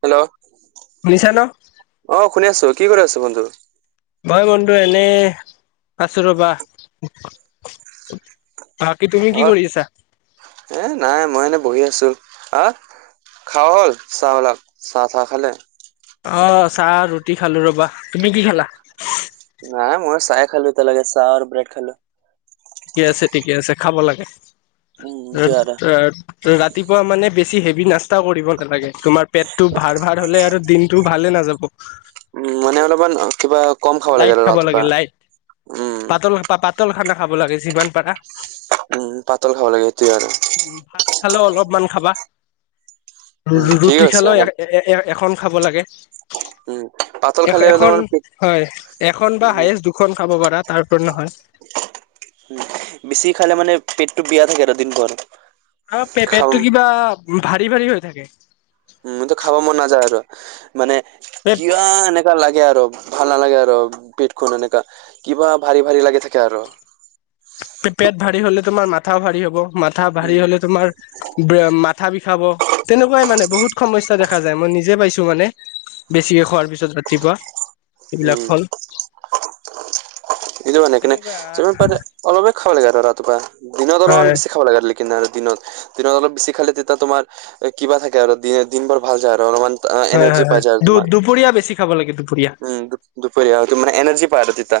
Hello. শুনিছা ন? অ', শুনি আছো, কি কৰি আছো বন্ধু? হয় বন্ধু এনে, আছো ৰবা। বাকী তুমি অ কি কৰি আছা? এ নাই মই এনেই বহি আছোঁ। আ খাৱা হ'ল চাহবিলাক? চাহ-চাহ খালে? অ', চাহ ৰুটি খালো ৰবা। তুমি কি খালা? নাই মই চাহে খালো এতিয়ালৈকে, চাহ আৰু ব্ৰেড খালো। ঠিকে আছে-ঠিকে আছে খাব লাগে, উম সেইটোৱে আৰু ত ৰাতিপুৱা মানে বেছি হেভি নাছ তা কৰিব নালাগে, তোমাৰ পেটটো ভাৰ ভাৰ হলে আৰু দিনটো ভালে নাযাব। উম, মানে অলপমান কিবা কম খাব লাগে আৰু ৰাতিপুৱা। উম পাতল-পাতল খানা খাব লাগে যিমান পাৰা। উম, পাতল খাব লাগে সেইটোয়ে আৰু। উম, ভাত খালেও অলপমান খাবা। উম ঠিক ৰু-ৰুটি আছে খালেও অলপ এ-এ-এখন খাব লাগে। উম পাতল খালে এখ-এখন অলপমান পেট হয়, এখন বা হায়েষ্ট দুখন খাব পাৰা তাৰ ওপৰত নহয়। উম, বেছি খালে মানে পেটটো বিয়া থাকে আৰু দিনভৰ। অ', খাম পে-পেটটো কিবা ভাৰী ভাৰী হৈ থাকে। উম, মোৰতো খাব মন নাযায় আৰু মানে কিবা পে এনে লাগে আৰু ভাল নালাগে আৰু পেটখন এনেকা কিবা ভাৰী-ভাৰী লাগে থাকে আৰু। পেট ভাৰি হলে তোমাৰ মাথাও ভাৰি হ'ব, মাথা ভাৰি হলে তোমাৰ বে মাথা বিষাব তেনেকুৱাই মানে বহুত সমস্যা দেখা যায়, মই নিজে পাইছোঁ মানে। বেছিকে খোৱাৰ পিছত ৰাতিপুৱা উম এইবিলাক ফল এইটো মানে কিনে তেনেকুৱা যিমান পাৰা অলপে খাব লাগে আৰু ৰাতিপুৱা দিনত অলপমান হয় বি খাব লাগে লিকিনাৰ দিনত। দিনত অলপ বেছি খালে তেতিয়া তোমাৰ কিবা থাকে আৰু দি - দিন বোৰ ভাল যায় আৰু অলপমান অ', হয় এনাৰ্জি হয় পাই হয় যাবা দু তোমাৰ। দুপৰীয়া বেছি খাব লাগে দুপৰীয়া উম, দু দুপৰীয়া তোমাৰ এনাৰ্জি পাই আৰু তেতিয়া,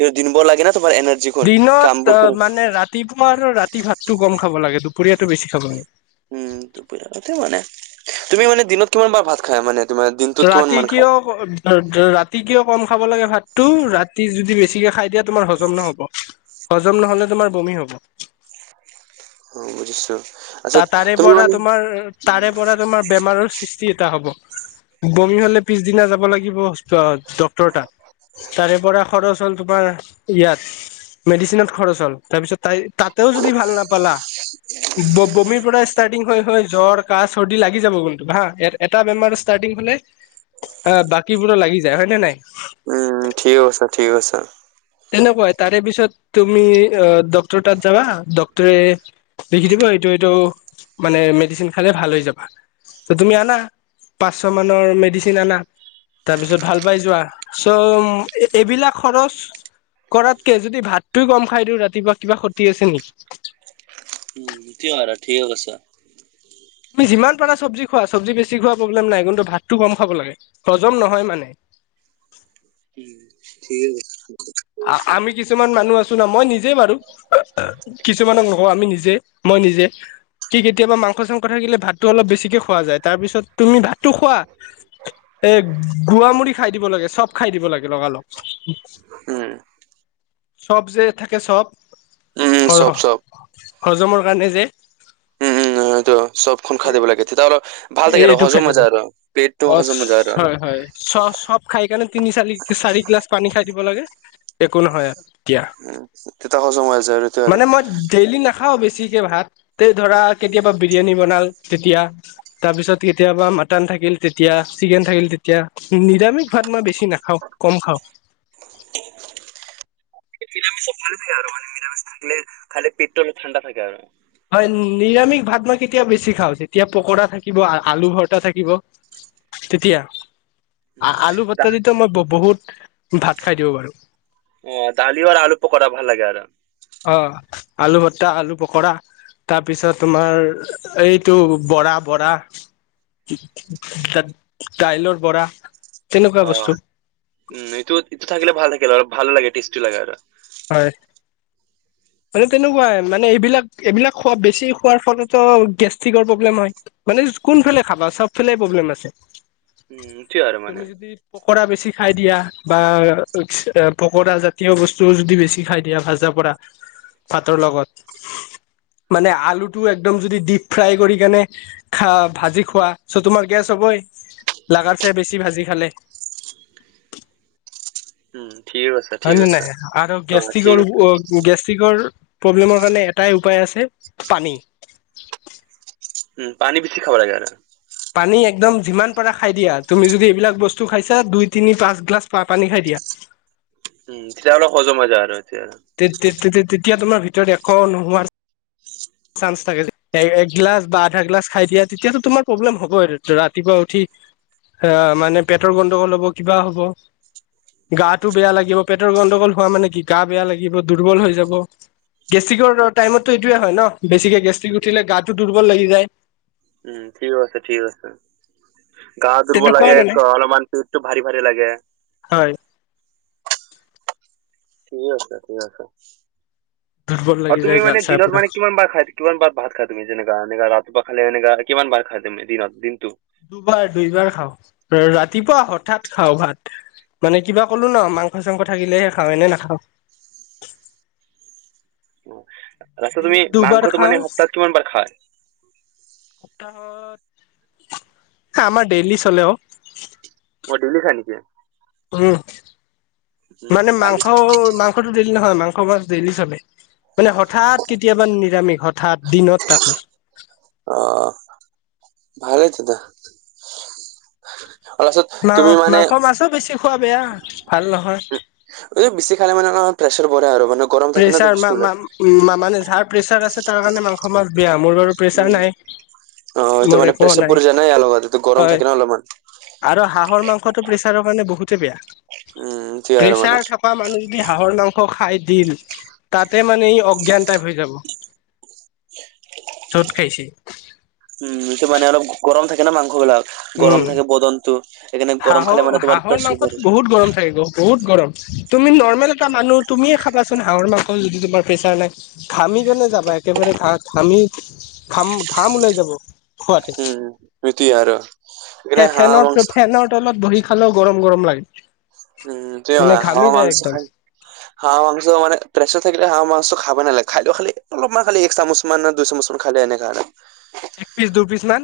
এ দিনবোৰ লাগে ন তোমাৰ এনাৰ দিনত অ, মানে ৰাতিপুৱা আৰু ৰাতি ভাতটো কম খাব লাগে, দুপৰীয়াটো বেছি খাব লাগে। উম, দুপৰীয়া তাতে মানে। তুমি মানে দিনত কিমান বাৰ ভাত খাই মানে? তোমাৰ দিনটোত কিমান ৰাতি মান কিয় খায়? ৰাতি কিয় কম খাব লাগে ভাতটো ৰাতি যদি বেছিকে খাই দিয়া তোমাৰ হজম নহব। হজম নহলে তোমাৰ বমি হ'ব। উম, বুজিছোঁ। ত তাৰে পৰা তোমাৰ তাৰে পৰা তোমাৰ বেমাৰৰ সৃষ্টি [unintelligible] হব, বমি হলে পিছদিনা যাব লাগিব। অ', ডক্টৰ তাত তাৰে পৰা খৰচ হ'ল তোমাৰ ইয়াত মেডিচিনত খৰচ হ'ল তাৰপিছত তাই তাতেও যদি ভাল নাপালা ব - বমি পৰা ষ্টাৰ্তিং হ হয়, হয় জ্বৰ, কাহ, চৰ্দি লাগি যাব কিন্তু হা। এটা বেমাৰ ষ্টাৰ্টিং হলে অ, বাকীবোৰো লাগি যায় হয় নে নাই? উম, ঠিক কৈছা-ঠিক কৈছা। তেনেকুৱাই তাৰে পিছত তুমি অ, ডক্টৰ তাত যাবা ডক্টৰে লিখি দিব এইটো-এইটো মানে মেডিচিন খালে ভাল হৈ যাবা। ত তুমি আনা, পাঁচশ মানৰ মেডিচিন আনা। তাৰ পিছত ভাল পাই যোৱা, চ' এ এইবিলাক খৰচ কৰাতকে যদি ভাতটো কম খাই দিওঁ ৰাতিপুৱা কিবা খতি আছে নিকি? ঠিকে কলা ঠিকে কৈছা। তুমি যিমান পাৰা চবজি খোৱা, চবজি বেছি খোৱা প্ৰব্লেম নাই কিন্তু ভাতটো কম খাব লাগে, হজম নহয় মানে। উম। ঠিকে কৈছা। আমি কি কিছুমান মানুহ আছোঁ ন, মই নিজে মাৰু কিছুমানক নকওঁ আমি নিজে-মই নিজে। কি কেতিয়াবা মাংস চাংস থাকিলে ভাতটো অলপ বেছিকে খোৱা যায়। তাৰ পিছত তুমি ভাতটো খোৱা এ গোৱামুৰি খাই দিব লাগে। চপ খাই দিব লাগে লগালগ। উম। চপ যে থাকে চপ, উম উম চব চব হজমৰ কাৰণে যে? উম, এইতো চপখন এ খাই দিব লাগে। তেতিয়া অলপ ভাল থাকে আৰু এইটো খাই হজম দিব হোজাই আৰু। পেত টো অ হজম মজা আৰু। হয় হয় চ চপ খাই কিনে তিনি চালি চাৰি গিলাচ পানী খাই দিব লাগে, একো নহয় আৰু। এতিয়া উম তেতিয়া সজম হৈ জাই আৰু, হেটোৱেও মানে আৰু। মই ডেইলি নাখাও বেছিকে ভাত তে ধৰা কেতিয়াবা বিৰিয়ানী বনাল তেতিয়া তাৰ পিছত কেতিয়াবা মাটন থাকিল তেতিয়া চিকেন থাকিল তেতিয়া নিৰামিষ ভাত মই বেছি নাখাও কম খাও। [inaudible] নিৰামিষ ভালে থাকে আৰু মানে নিৰামিষ থাকিলে পেটটো ঠাণ্ডা থাকে আৰু। হয় নিৰামিষ ভাত মই কেতিয়া বেছি খাওঁ যেতিয়া পকোৰা থাকিব আলু ভৰটা থাকিব। তেতিয়া উম, আলু দা পটা দিতো মই বহুত ভাত খাই দিব পাৰো। অ দালিও আৰু আলু পকৰা ভাল লাগে আৰ। অ আলু ভতা, আলু পকৰা। তাৰপিছত তোমাৰ এইটো বৰা বৰা তাত দাইলৰ পৰা অ উম এইটো ইটো থাকিলে ভাল থাকিল আৰু ভাল লাগে টেষ্টি লাগে আৰ। হয়। মানে তেনেকুৱাই মানে এইবিলাক এইবিলাক খোৱা বেছি খোৱাৰ ফলতো গেষ্ট্ৰিকৰ প্ৰব্লেম হয়। মানে কোনফালে খাবা চব ফালে প্ৰব্লেম আছে। উম সেইটোৱে আৰু মানে তুমি যদি পকৰা বেছি খাই দিয়া বা পকৰা জাতীয় বস্ত- চজ যদি বেছি খাই দিয়া ভাজা পৰা ভাতৰ লগত। মানে আলুটো একদম যদি ডিপ ফ্ৰাই কৰি কেনে খা ভাজি খোৱা চ তোমাৰ গেছ হ'বই। লাগাছে বেছি ভাজি খালে। উম ঠিকে কৈছা হয় ঠিকে নে কৈছা। নাই আৰু গেষ্ট্ৰিকৰ গেষ্ট্ৰিকৰ প্ৰব্লেমৰ কাৰণে এটাই উপায় আছে পানী। উম পানী বেছি খাব লাগে আৰু। পানী একদম যিমান পাৰা খাই দিয়া তুমি যদি এইবিলাক বস্তু খাইছা দুই তিনি পাঁচ গ্লাছ পানী খাই দিয়া। উম তেতিয়া অলপ সজম হৈ যায় আৰু এতিয়া। তে তে তেতিয়া তোমাৰ ভিতৰত এশ নোহোৱাৰ চাঞ্চ থাকে এগিলাছ বা আধা গিলাছ খাই দিয়া তেতিয়াতো তোমাৰ প্ৰব্লেম হ'ব ৰাতিপুৱা উঠি এ মানে পেটৰ গণ্ডগোল হ'ব কিবা হ'ব। গাটো বেয়া লাগিব পেটৰ গণ্ডগোল হোৱা মানে কি গা বেয়া লাগিব দুৰ্বল হৈ যাব। গেষ্ট্ৰিকৰ টাইমতটো এইটোয়ে হয় ন বেছিকে গেষ্ট্ৰিক উঠিলে গাটো দুৰ্বল লাগি যায়। উম ঠিক কৈছা, ঠিক কৈছা। গা দুৰ্বল তেনেকুৱাই লাগে মানে অলপমান পিঠটো ভাৰি ভাৰি লাগে। হয়। ঠিকে কৈছা ঠিকে কৈছা। দুৰ্বল লাগি আৰু তুমি যায় গা মানে চা দিনত পুৰা মানে কিমান বাৰ খাই কিমান বাৰ ভাত খাই তুমি যেনেকা এনেকা ৰাতিপুৱা খালে এনেকা কিমান বাৰ খাই তুমি দিনত দিনতটো? দুবাৰ দুইবাৰ খাওঁ ৰাতিপুৱা হঠাৎ খাওঁ ভাত মানে কিবা কলো ন মাংস চাংস থাকিলেহে খাওঁ এনেই নাখাওঁ। ৰাস্তা, তুমি দিনত দুবাৰ মাংসটো খাওঁ মানে সপ্তাহত কিমান বাৰ খায়? সপ্তাহত আমাৰ ডেইলি চলে অ। অ ডেইলি খাই নেকি? উম উম মানে ভালে মাংস মাংসটো ডেইলি নহয় মাংস মাছ ডেইলি চলে। মানে হঠাৎ কেতিয়াবা নিৰামিষ হঠাৎ দিনত তাকো। অ ভালেই তেতিয়া। তাৰপাছত মা তুমি মানে মাংস মাছো বেছি খোৱা বেয়া ভাল নহয়। বেছি খালে মানে অলপমান প্ৰেছাৰ বাঢ়ে আৰু মানোক প্ৰেছাৰ মা মা উ মানে ঝাক প্ৰেছাৰ আছে তাৰ কাৰণে মাংস মাছ বেয়া মোৰ বাৰু প্ৰেছাৰ উম নাই। অ এইটো মোৰ মানে একো প্ৰেচাৰ নাই বাৰি যায় না ইয়াৰ লগত এইটো গৰম হয় থাকে ন অলপমান। আৰু হাঁহৰ মাংসটো প্ৰেছাৰৰ কাৰানে বহুতে বেয়া উম সেইটোৱে আৰু মানে। প্ৰেছাৰ থ, কা মানুহ যদি হাঁহৰ মাংস খাই দিল, তাতে মানে ই অজ্ঞান টাইপ হৈ যাব য'ত খাইছে। উম মানে অলপ গৰম থাকে ন মাংস বিলাক উম গৰম থাকে বদনটো। সেইকাৰণে গৰম খালে হাঁহৰ মানে তোমাৰ হাঁহৰ প্ৰেছাৰ পৰে। মাংসতো বহুত গৰম থাকে গ বহুত গৰম। তুমি নৰ্মেল এটা মানুহ তুমিয়ে খাবাচোন হাঁহৰ মাংস যদি তোমাৰ প্ৰেচাৰ নাই। ঘামি কেনে যাবা একেবাৰে ঘা ঘামি। ঘাম ঘাম ওলাই যাব খুৱাতে, স্মৃতি আৰু সেইকাৰণে হাঁহ ফেনৰ মংস, ফেনৰ তলত বহি খালেও গৰম গৰম লাগে। উম তেওঁ মানে হাহ ঘামি যায় মাংস খায়। [inaudible] হাঁহ মাংস মানে প্ৰেছৰ থাকিলে হাঁহ মাং খাব নালাগে খাইেও খালি অলপমান খালি এক চামুচ, মান ন দুচামুচ মান খালি এনেকা আৰু এক পিচ দুই পিচ মান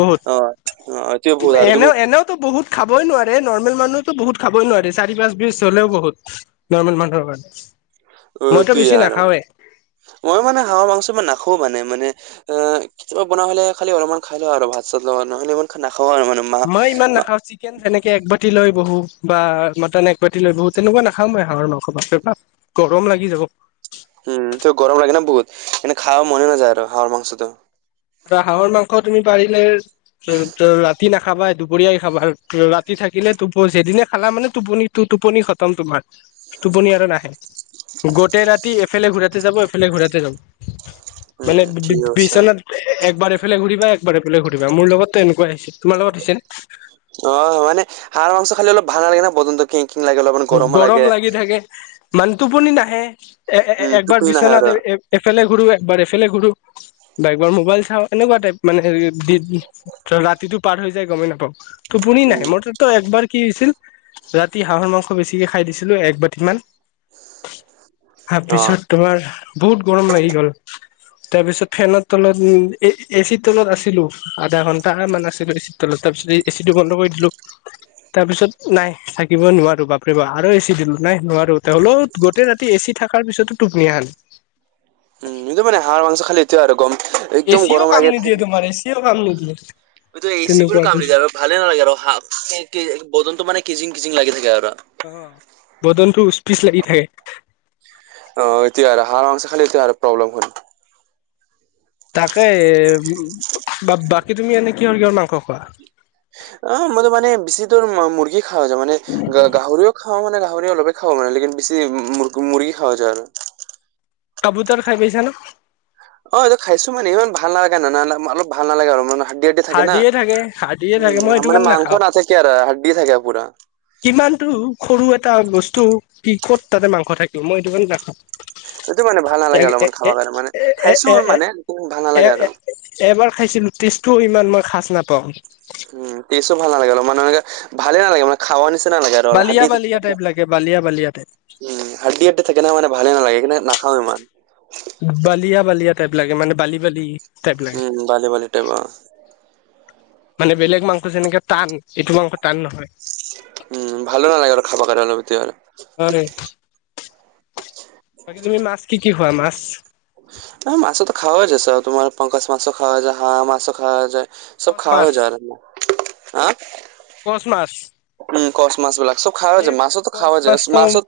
বহুত অ। অ এইটোৱে ভুল আৰু তুমি এনেও এনেওতো বহুত। খাবই নোৱাৰে নৰ্মেল মানুহতো বহুত খাবই নোৱাৰে চাৰি পাঁচ বিছ হলেও বহুত, নৰ্মেল মানুহৰ অ কাৰণে মইতো এইটোৱে বেছি আৰু নাখাওৱে। মই মানে হাঁহৰ মাংসবোৰ নাখাও মানে মানে, অ কেতিয়াবা বনোৱা হ'লে খালি অলপমান খাই লওঁ আৰু ভাত চাত লগা নহলে ইমান খা নাখাওঁ আৰু মানে, মা মই ইমান মা নাখাও চিত চিকেন যেনেকে একবাতি লৈ বহো বা মাটন একবতি লৈ বহো তেনেকুৱা নাখাওঁ মই হাঁহৰ মাংস বাপ ৰে বাপ, গৰম লাগি যাব। উম ত গৰম লাগো বহুত এনে খাব মনে নাযায় আৰু হাঁহৰ মাংসটো। আৰু হাঁহৰ মাংস তুমি পাৰিলে ৰাতি নাখাবা দুপৰীয়াই খাবা আৰু ৰাতি থাকিলে টোপ যিদিনে খালা মানে টোপনি টোপনি খতম তোমাৰ। টোপনি আৰু নাহে গোটেই ৰাতি এফালে ঘূৰাতে যাব এফালে ঘূৰাতে যাব। মানে উম ঠিক আছে বিচনাত একবাৰ এফালে ঘূৰিবা একবাৰ এফালে ঘুৰিবা মোৰ লগতো এনেকুৱা আছিল। অ মানে হাঁহৰ মাংস খালি অলপ ভাল লাগে ন বদন্ত খিং খিংলাগে অলপমান গৰমো লাগে। তাকে, ইমান টোপনি নাহে এ উম একবাৰ টোপনি নাহে আৰু বিচনাত এফালে ঘূৰো একবাৰ এফালে ঘূৰো। বা একবাৰ মোবাইল চাওঁ এনেকুৱা টাইপ মানে দি ৰাতিটো পাৰ হৈ যায় গমেই নাপাওঁ। টোপনি নাই উম মোৰ টোত একবাৰ কি হৈছিল ৰাতি হাঁহৰ মাংস। বেছিকে খাই দিছিলো এক বাতি মান অ তাৰপিছত। তোমাৰ বহুত গৰম লাগি গ'ল। তাৰ পিছত ফেনৰ তলত এ এ চিৰ তলত আছিলো। আধা ঘন্টা মান আছিলো এচিৰ তলত তাৰপিছত এচি টো বন্ধ কৰি দিলো। তাৰপিছত নাই থাকিব নোৱাৰো বা, বাপ যি বা আৰু এচি দিলো নাই নোৱাৰো হলো গোটেই ৰাতি এচি থকাৰ পিছতো টোপনি নাহে, উম নিজৰ মানে হাঁহৰ মাংস খালী, কম একদম এচিও গৰম কাম লাগে। নিদিয়ে তোমাৰ এচিও কাম নিদিয়ে তেনেকুৱা এচিবোৰো কাম নিদিয়ে বস্তু আৰু ভালে নালাগে আৰু হ বদনটো মানে কিজিং কিজিং লাগি থাকে আৰু অ বদনটো উচ পিচ লাগি থাকে। অ এতিয়া হাঁহৰ মাংস খালে এইটোয়ে প্ৰব্লেম হয়। তাকে বা বাকী তুমি এনে কিহৰ কিহৰ মাংস খোৱা? অ মইতো মানে বেছি দৰ মুৰ্গী খাও মানে গাহৰিও খাওঁ, খাওঁ মানে গাহৰি অলপ খাও মানে লেকিন বেছি ম মুৰ্গী খাও যায় আৰু কাবুতৰ খাই পাইছা ন। অ এইটো খাইছো মানে ইমান ভাল নালাগে নানা অলপ ভাল নালাগে আৰু মানে হাড়দি, থাকে না হাৰ্ডিয়ে থাকে হাৰ্ডিয়ে উ থাকে মই সেইটো মানে কাৰণে মাংস নাখাওঁ নাথাকে আৰু হাড় দি থাকে পুৰা। কিমানটো সৰু এটা বস্তু কি ক'ত তাতে মাংস থাকিব মই এইটো কাৰণে নাখাও। সেইটো মানে ভাল নালাগে অলপমান খাব কাৰণে মানে এ এ খাইছো এ মানে ভাল এ নালাগে এ আৰু। এবাৰ খাইছিলো টেষ্টটোও ইমান মই সাচ নাপাওঁ। উম তেজো ভালাগে অ মানে এনেকে ভালে নালাগে মানে। খাৱ নিচিনা লাগে আৰু বালিয়া হাদ্দি বালিয়া টাইপ লাগে বালিয়া বালিয়া টাইপ উম হাড়দি থাকে ন মানে ভালে নালাগে কিন্তু নাখাও ইমান। বালিয়া বালিয়া টাইপ লাগে মানে বালি বালি। টাইপ লাগে। উম বালি বালি টাইপৰ অহ মানে বেলেগ মাংস যেনেকে টান এইটো মাংস টান নহয়। উম ভালো নালাগে আৰু খাব কাৰনে অলপ এতিয়া। হয়, বাকী তুমি মাছ কি কি খোৱা মাছ? ন মাছ তো খাৱা যায় তোমাৰ পংকচ মাছ খাৱা যায়, হাঁহ মাছ খাৱা যায়। চব কচ খাৱা মাছ যায়। আ কচ মাছ। উম কচ মাছ বিলাক চব খাও এই যায় মাছতো কচ খোৱা যায় মাছত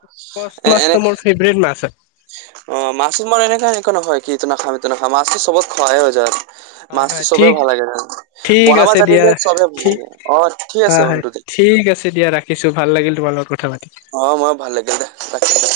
এ এনে ব্ৰেড মাছ হয়। অ মাছটো মই এনেকা এনেকুৱা নহয় কিটো নাখামটো নাখাম মাছটো চবত খোৱাই হৈ যায়। হয় মাছটো হয়, চবেই ঠিক ভাল লাগে। ঠিক বনাব আছে দিয়া জানিলে চবে ভাল ঠিক লাগে। অ ঠিক আছে হয় হয় বন্ধু দে। ঠিক আছে দিয়া ৰাখিছোঁ ভাল লাগিল তোমাৰ লগত কথা পাতি। অ মই ভাল লাগিল দে তাকে দে।